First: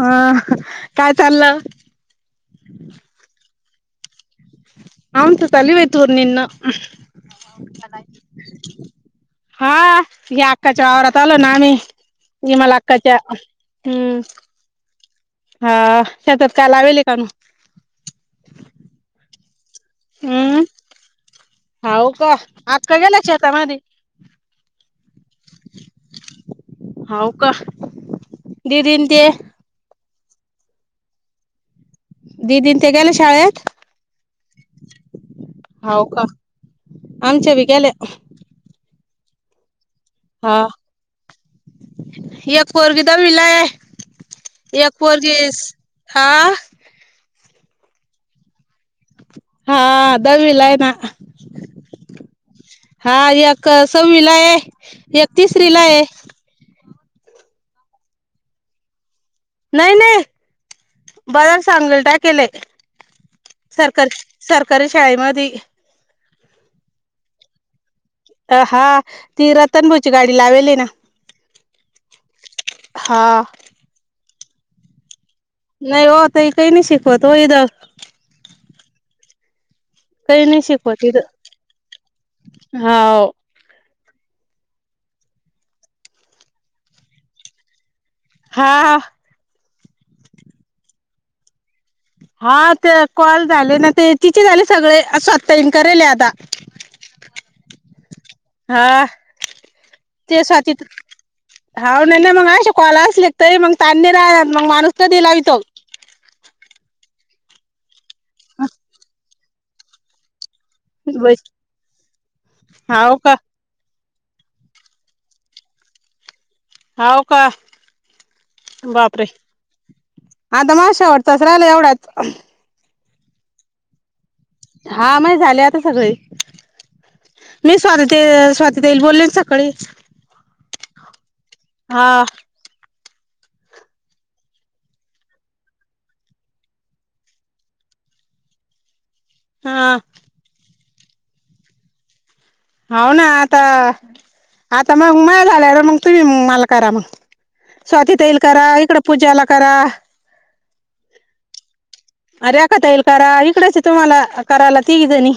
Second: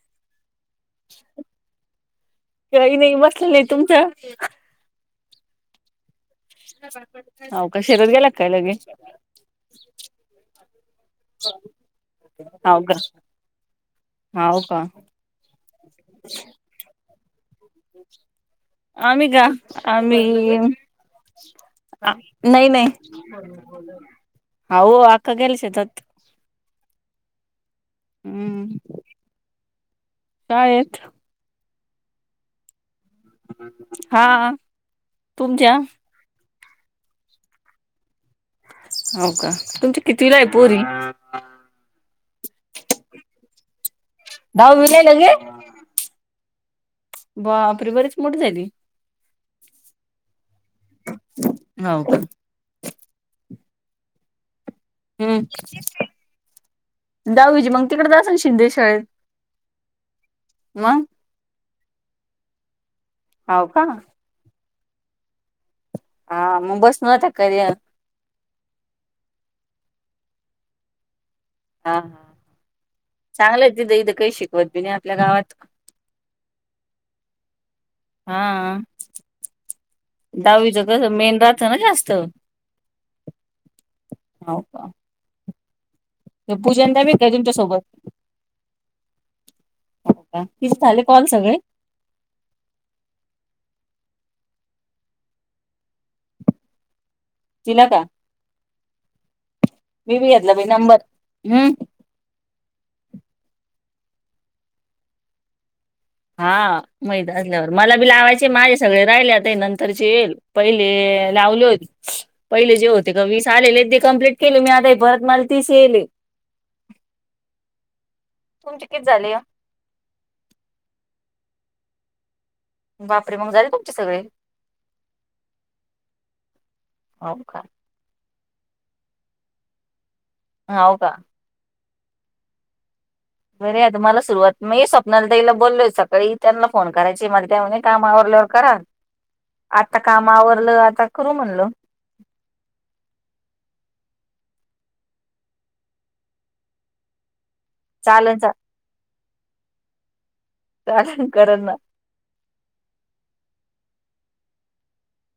अ काय चाललं काही नाही बसले आहे, तुमच्या? आमच चल्या बाई हो का शेतात गेला काय लगे [unintelligible] हा या अकाच्या, आवरात आलो ना मी. इमल हो अकाच्या, हम्म का हो का हा, त कायला लावेेले का मग? आम्ही का, आम्ही, हम्म हाव का नाही, नाही. अक्का गेल्या शेतामध्ये हो अका गल्सेतात, हाऊ का, हम्म, दिदीन ते काय आहेते, दीदी अन ते गेले शाळेत, हा तुमच्या होव का, आमच्या बी गेल्या, हो का तुमची कितीविला, आहे हा पोरी. एक पोरगी दहावी ला आहे, एक दहावीला आहे लगे पोरगी सा हा बाप रे बरीच, मोठी झाली. हा दवीला आहे, ना. हो का हा एक सावीला आहे, एक तिसरीला हम्म आहे दहावी ची मग तिकड, असल शिंदे शाळेत. नाही नाही, मग बाजार चांगले काय केलंय हो का सरकार, सरकारी शाळेमध्ये, हा म बस न जाते काय? अ हा ती रतनभाऊची गाडी, लावेल आहे ना. हा, हा हा चांगलंच तिथं इथं काही शिकवत बी नाही, आपल्या गावात. नाही होओ काही नाही शिखवत, हो हेत, हा, काही नाही दडहावीच शिकवत कस मेन, इथं राहत ना जास्त. हाव हो का, पूजनंदा बी हाय, काय तुमच्यासोबत. हा, हा, हो का तिस झाले कॉल सगळे हा ते कॉल झाले ना ते तिचे झाले सगळे स्वतः हन करेले आता तिला का ह हा मी बी ते घेतला बाई स्वातीत नंबर हम्म हा मग अे कोलास लिखतय मग त्यांनी राह मग माणूसक दिलावितो. हा [unintelligible] असल्यावर मला बी लावायचे, माझे सगळे राहिलेता नंतरचे येईल. पहिले लावले होते, पहिले जे होते का वीस आलेले ते कमप्लीट केले मी आता, परत मला तीस येइले. हावका, तुमचे किती बापरे! झाले आता माझा शेवट चा, राहिला एवढ्याच, बापरे! मग झाले तुमचे सगळे हा म झाले आता सगळे हो का मी स्वात स्वाती ताई बोलले सकाळी हो का हा बरे तुम्हाला सुरुवात मी स्वप्नालाईला बोललोय सकाळी त्यांना फोन करायची मला त्यामध्ये काम आवरडल्यावर करा [inaudible] आता कामावरलं आता करू म्हणल. हो ना आता आता मग उमाया झाल्या र मग तुम्ही माल करा मग चालेल स्वातीताईला करा इकड पूजाला करा. चालेल करल ना. अरे आक्का ताईला करा, इकडच तुम्हाला करायला तीघी जणी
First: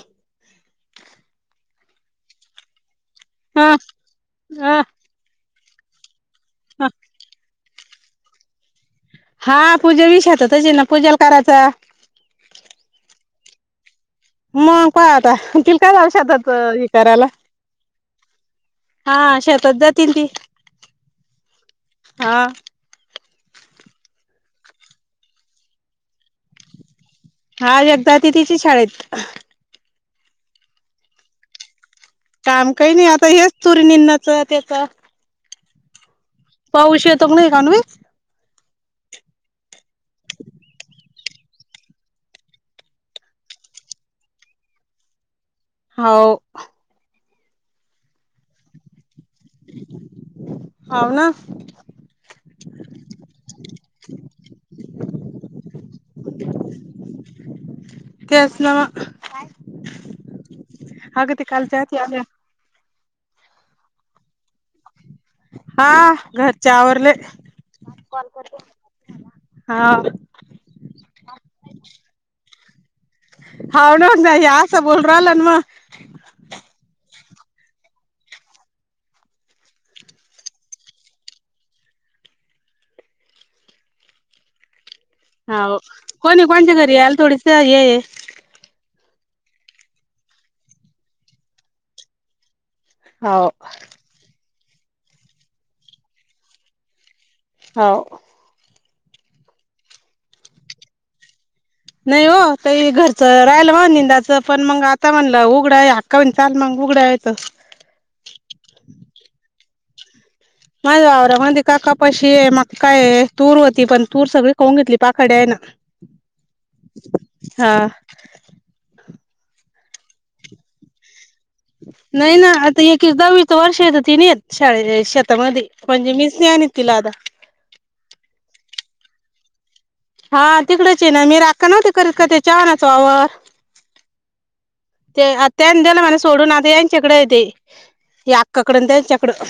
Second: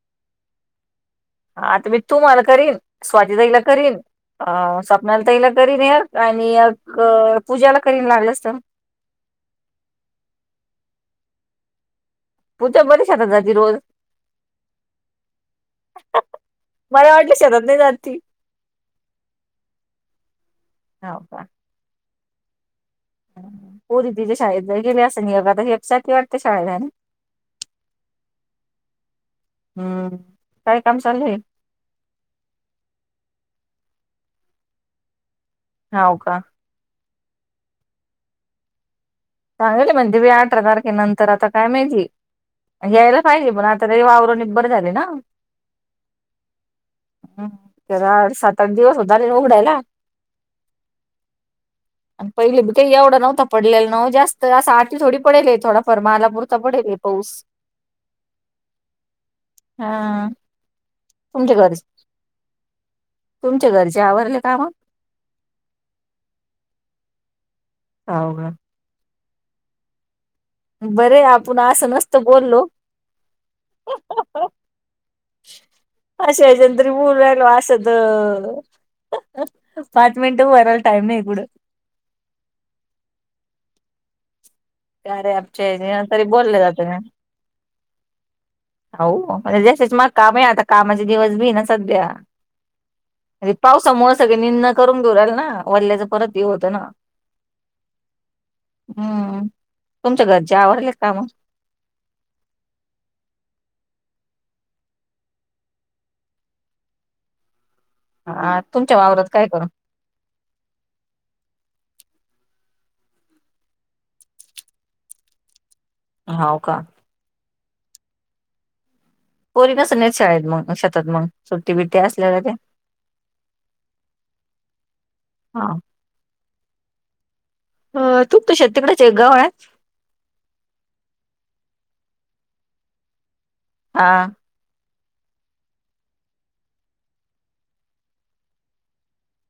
हा आता मी तूम्हाला करीन, स्वाती ताईला हा करीन, हा अ स्वप्नाली ताईला करीन आणि. आणि हा एक पूजाला करीन लागलंच तर. हा पूजे विषत तची ना पूजेला करायचा. पूजा बरीचात जी रोज. मग काय आता त काय जाऊ शेतात हे मला करायला वाटलं शेतात नाही जात. हा शेतात जातील ती हो का हा. पोरी तिच्या शाळेतला गेले असत नाही बग आता हेपच्यााती वाटते शाळला हा एकदा तिथीची शाळेत. हम्म काय काम चालूय? काम काही नाही आता हेच चुरीणींनाच त्याचा हाव का? पाऊस येतो पण एणवे. सांगितले म्हणे मी अठरा तारखेनंतर आता काय माहिती यायला पाहिजे पण आता वावर निबर झाले ना. हो. हम् चरा सात आठ दिवस होत आले उघडायला. हाव ना आणि पहिले ते एवढं नव्हता पडलेला नव्ह्या. त असं आठ थोडी पडेल आहे थोडाफर मला पुरता पडेल आहे पाऊस. तेच ना म. हा तुमच्या घरचे तुमच्या घरचे आवरले काम हा घरच्या आवरले कॉल हाव का? करते हा. बरे आपण असं नसतं बोललो. होन ना यास बोल रालनमा. अशा या्याच्यानंतरी ऊल वेगला असत पाच मिनिटं वराला टाईम नाही पुढं. अरे आपचे हाव तरी कोणी बोलले कोणच्या जात घरी म. यायला थोडीस हे हो म्हणजे ज मग काम आहे आता कामाचे दिवस भी ना सध्या हाव म्हणे पावसामुळ सगळे निंन करून [unintelligible] ना वल्ल्याचं परत हे होतं ना. हा. हम्म, तुमच्या घरचे आवरले कामं? नाही हो ते घरच राहिल म निंदाचं पण मग आता म्हणलं उघडाया. कावीन चाल मग उघड्या येतं. ह तुमच्या वावरात काय करू. माझ वावरा मदी काका पशी ये म काय तूर होती पण तूर सगळी खऊन घेतली पाखड्या आहे ना. [inaudible] हओ का? हा. पोरी नसल नयेत शाळेत मग शेतात मग सुट्टी बिट्टी नाही असल्याला ते ना आता एकीच दहावीच वर्ष आहे ना ती नाहीे येत शाळेले, शेतामध्ये. हा म्हणजे मीच [unintelligible] तिला आता. अ तूप कशाचे तिकडचे गवा [unintelligible] हा तिकडच ये ना मी राखन न्हवती ती करत का त्याच्यावरचा वावर. हा. ते आत्या आलत्या ना मला सोडून आता यां च्याकडे आहे ते. की अक्का कडं अन त्यांचाकडं.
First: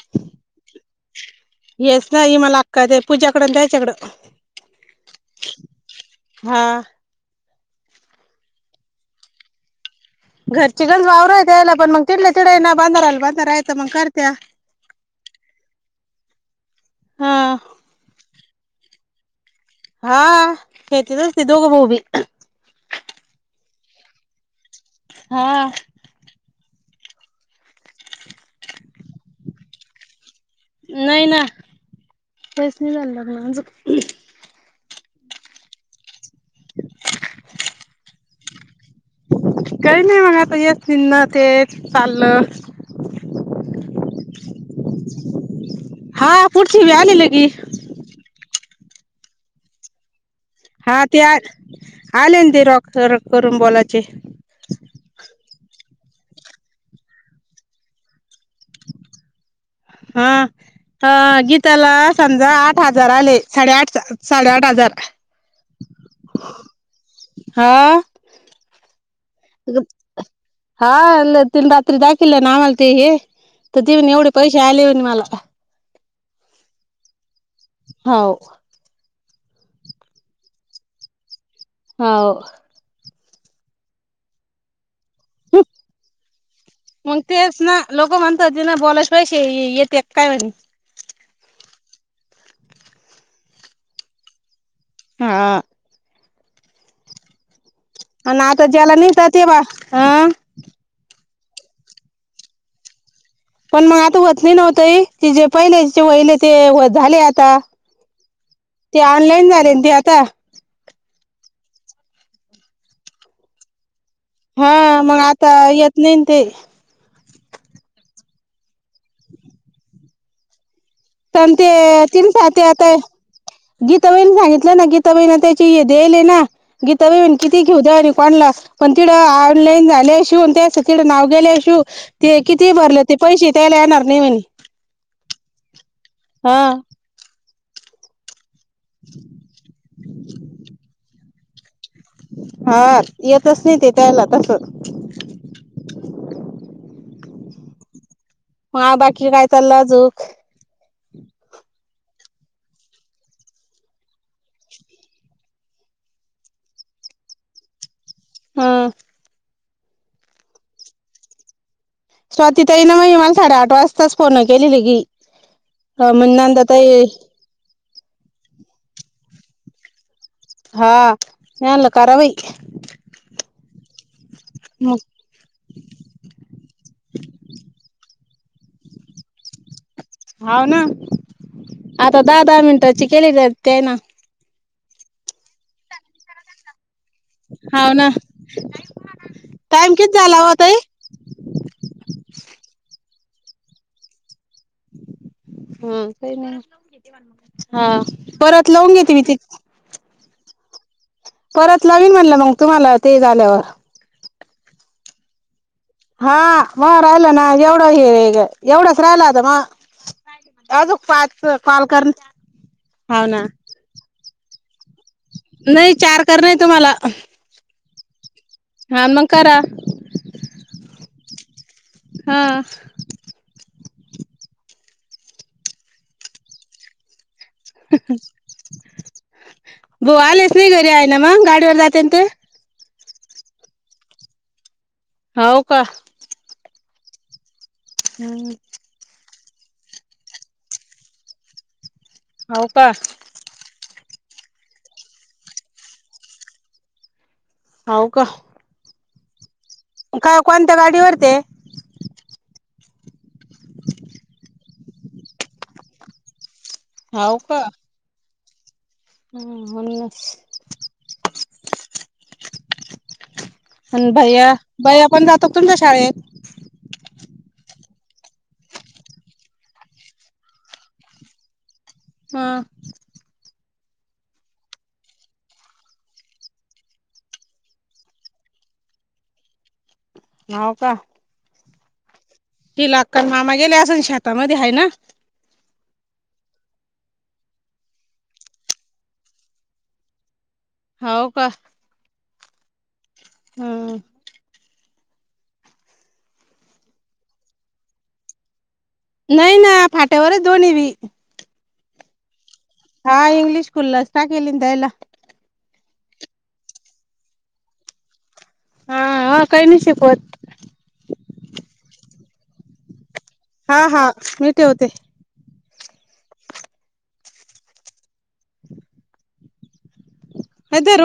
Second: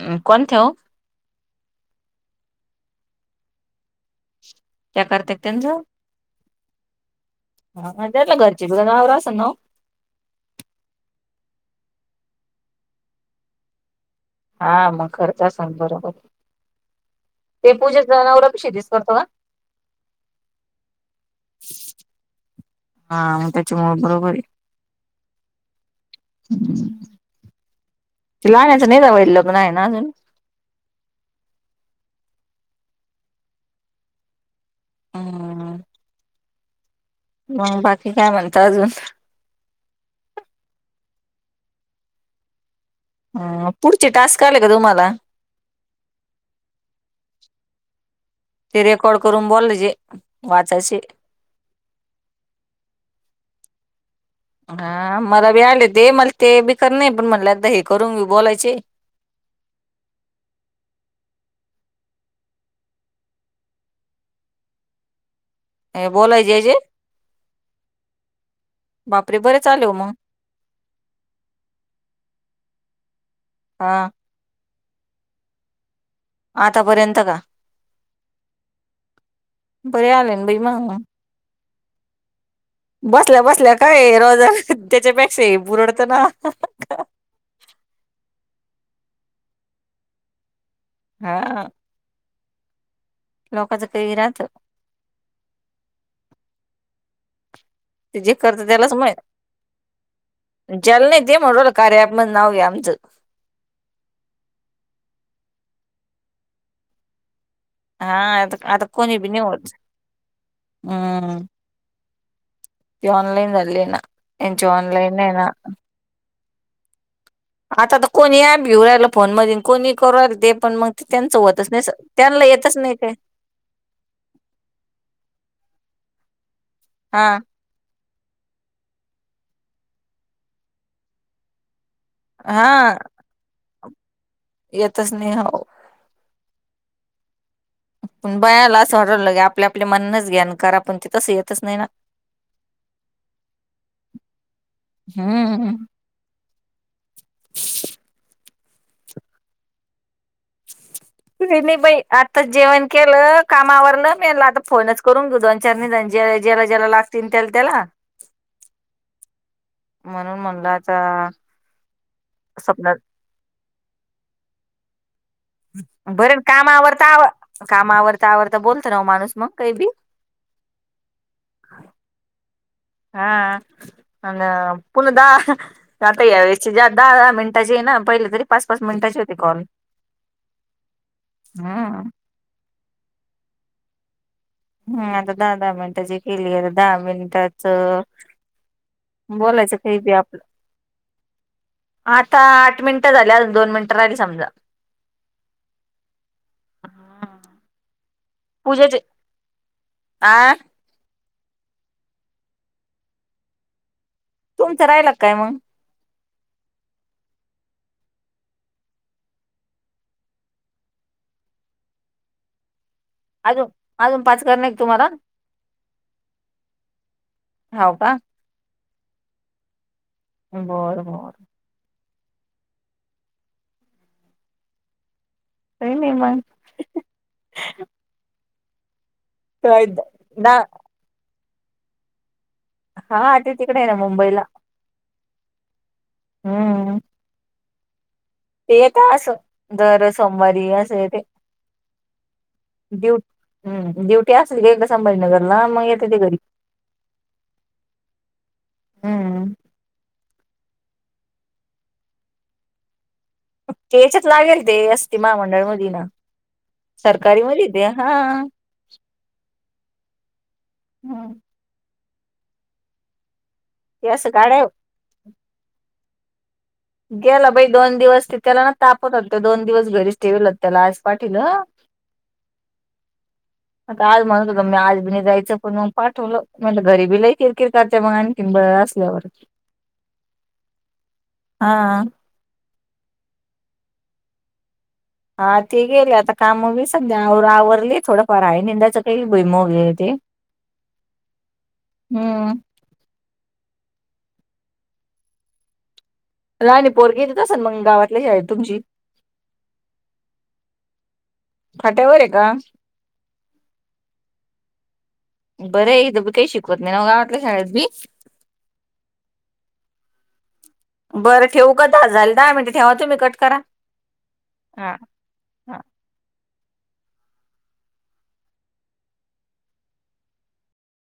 अ कोणत्या ओ? येच नाही मला अक्काते पूजाकड आणि त्या च्याकडं. त्या करत्यात त्यांचं हा. हा त्याला घरची बी जनावर असेल ना ओ? घरची जनावर त्याला पण मग तिथल्या तिथे ना बांधारा आला बांधायचा मग काय. हा मग खर्च सांग बरोबर हा [inaudible] ते पूजे जनावर [unintelligible] हा खेतीच असते दोघं भाऊबि हा मग त्याच्यामुळे बरोबर ये. हा. [inaudible] ते लहाण्याच नाई का वय लग्न हाय ना अजून नाही ना [inaudible] त्यास्नी [unintelligible] लग्न अजून. हा, हा. मग बाकी काय म्हणता अजून? काही नाही मग आता येतील ना तेच चाललं ह पुढचे टास्क आले का तुम्हाला? पुढचे बी आलेले की. ते रेकॉर्ड करून बोलायाचे. हा ते आ आले ना ते रॉख करू-करून बोलायचे. हा मला बी आले ते मला ते बी कर नाही पण म्हणलं एकदा हे करून बी बोलायचे. हा. हा गीताला समजा आठ हजार आले साडेआठ, साडेआठ हजार. अ बोलायचे याचेे हा [inaudible] बापरे बर [inaudible] हा ल तेन रात्री दाखीवल ना आम्हाला ते हे तर हा तन एवढ पैसे आले पण मला. आतापर्यंत का? होओ. बरे आले बई मग. हो. बसल्या बसल्या काय रोजगार त्याच्यापेक्षा हे परवडत ना? मग तेच ना लोक म्हणत होते ना बोलायच पैसे येतायेत काय म्हण? हा. लोकांचं [unintelligible] राहतं हा ते जे आणि आता ज्याला निंतात तेवा आ जल नेते म्हणुन कार्या ऍपमधे नाव आहे आमचं. पण मग आता व्हत नाही ना ओ ताई जे पहिले वहिले ते व झाले आता हा आता आता ते कोणी बी नाही ऑनलाईन होत झाले ते आता [inaudible] हम्म. त्यो ऑनलाईन भरलेला. हा मग आता येत नाहीन ते. आता तर कोणीही ऍप घेऊ राहिल फोन मधे आणि कोणी करू राहील ते पण मग. त्यांचं पण होतच ते नाही असं. तीन त्यांना साते येतच नाही आता काय. गीताबाईन सांगितलं ना गीताबाईन त्याची देल ना गीताबाई हा किती. ती घेऊता कोणला पण तिडं ऑनलाईन झालं शिव तेच तिडं नाव गेले शिव. ते हा किती भरले ते पैसे त्यायला येणार नाही म्हणे. येतच नाही हो. हा. पण बयाला असं वाटवलं की आपल्या आपल्या मनाच ज्ञान करा पण ते तसं येतच नाही ना. हा येतच नाही ते त्याला तस हम्म ह बाकी काय चाललं अजूक? [unintelligible] बाई आत्ता जेवण केलं काम आवरलं मी आता फोनच करून दु [unintelligible] जेरा जेला लागतिल तेलतेला हम. म्हणून म्हणलाता. स्वातीता ये ना मग मला साडेआठ वाजताच फोन केली गी. बरं कामावर तर आव कामावरता आवरता बोलत नाव माणूस मग काही बी. हा लं करावई. हा आ मग पुणदा. आता या व दहा दहा मिनिटाची ना पहिले तरी पाच पाच मिनिटाची होती कॉल. होाव ना हम्म. आता दहा दहा मिनटाची केलेली ते ना. हम आता दहा दहा मिनिटाची केली आहेता दहा मिनिट. त्याच हाव ना बोलायचं टाइम काही बी किती आपलं. झाला हो ताई आता आठ मिनिटं झाल्या दोन मिनिटं राहिली समजा. हा का हा परत लावून पूजेचे घेते मी ति. आ. परत नवीन म्हणलं मग तुम्हाला ते झाल्यावर. तुमचं राहिलं काय मग. हा म राहिलं ना एवढं हे एवढंच राहिलं आता मग. अजून पाच कॉल कर ह ना. अजून अजून पाचकार नाही एक तुम्हाला. नाही चार कर नाही तुम्हाला. हबा. हा मग करा. बर बर. हा. त नाही म. काय बो ना आलेस नाही घरी आहे ना मग गाडीवर जाते ते. हा आट तिकडे आहे ना मुंबईला. होव का. हम्म हम्. ते येत असं दर सोमवारी असं ते हाव का? ड्युट. हम् ड्युटी असेल का एकदा संभाजीनगरला मग येते ते घरी. हो का. हम्म. काय कोणत्या गाडीवर ते. केचच लागेल ते असती महामंडळ मुली ना सरकारी मुली ते हा. हा म्हन. हम. ते आणि असं भैया गाड्या भैया पण जातो तुमच्या शाळेत गेला बाई दोन दिवस ते त्याला ना तापत होत दोन दिवस घरीच ठेवल त्याला आज पाठीवल हम आता आज म्हणत ग मी आज बी नाही जायचं पण मग पाठवलं म्हटलं घरी बी लई किरकिर करतय मग आणि किंबया्या असल्यावर न का हां ति लाक मामा गेले असून शेतामध्ये आहे ना हा ते गेले आता काम वगेरे सध्या आवरली थोडंफार आहे निंदाच काही भमगले ते होव का. हम्. हम. रानी पोरगी येत असेल मग गावातलेी आहे तुमची. नाही ना फाट्यावर दोन्ही व. फाट्यावर आहे का हा इंग्लिश स्कूल ल् टाकीली एला बरं आहे इथी काही शिकवत नाही नग ग आवटलं शाळेत बी हा काही नाही शिकवत बरं ठेऊू का दहा झाले दहा मिनटे ठेवा तुम्हीच हा हा मी ठेवते हा. ह तर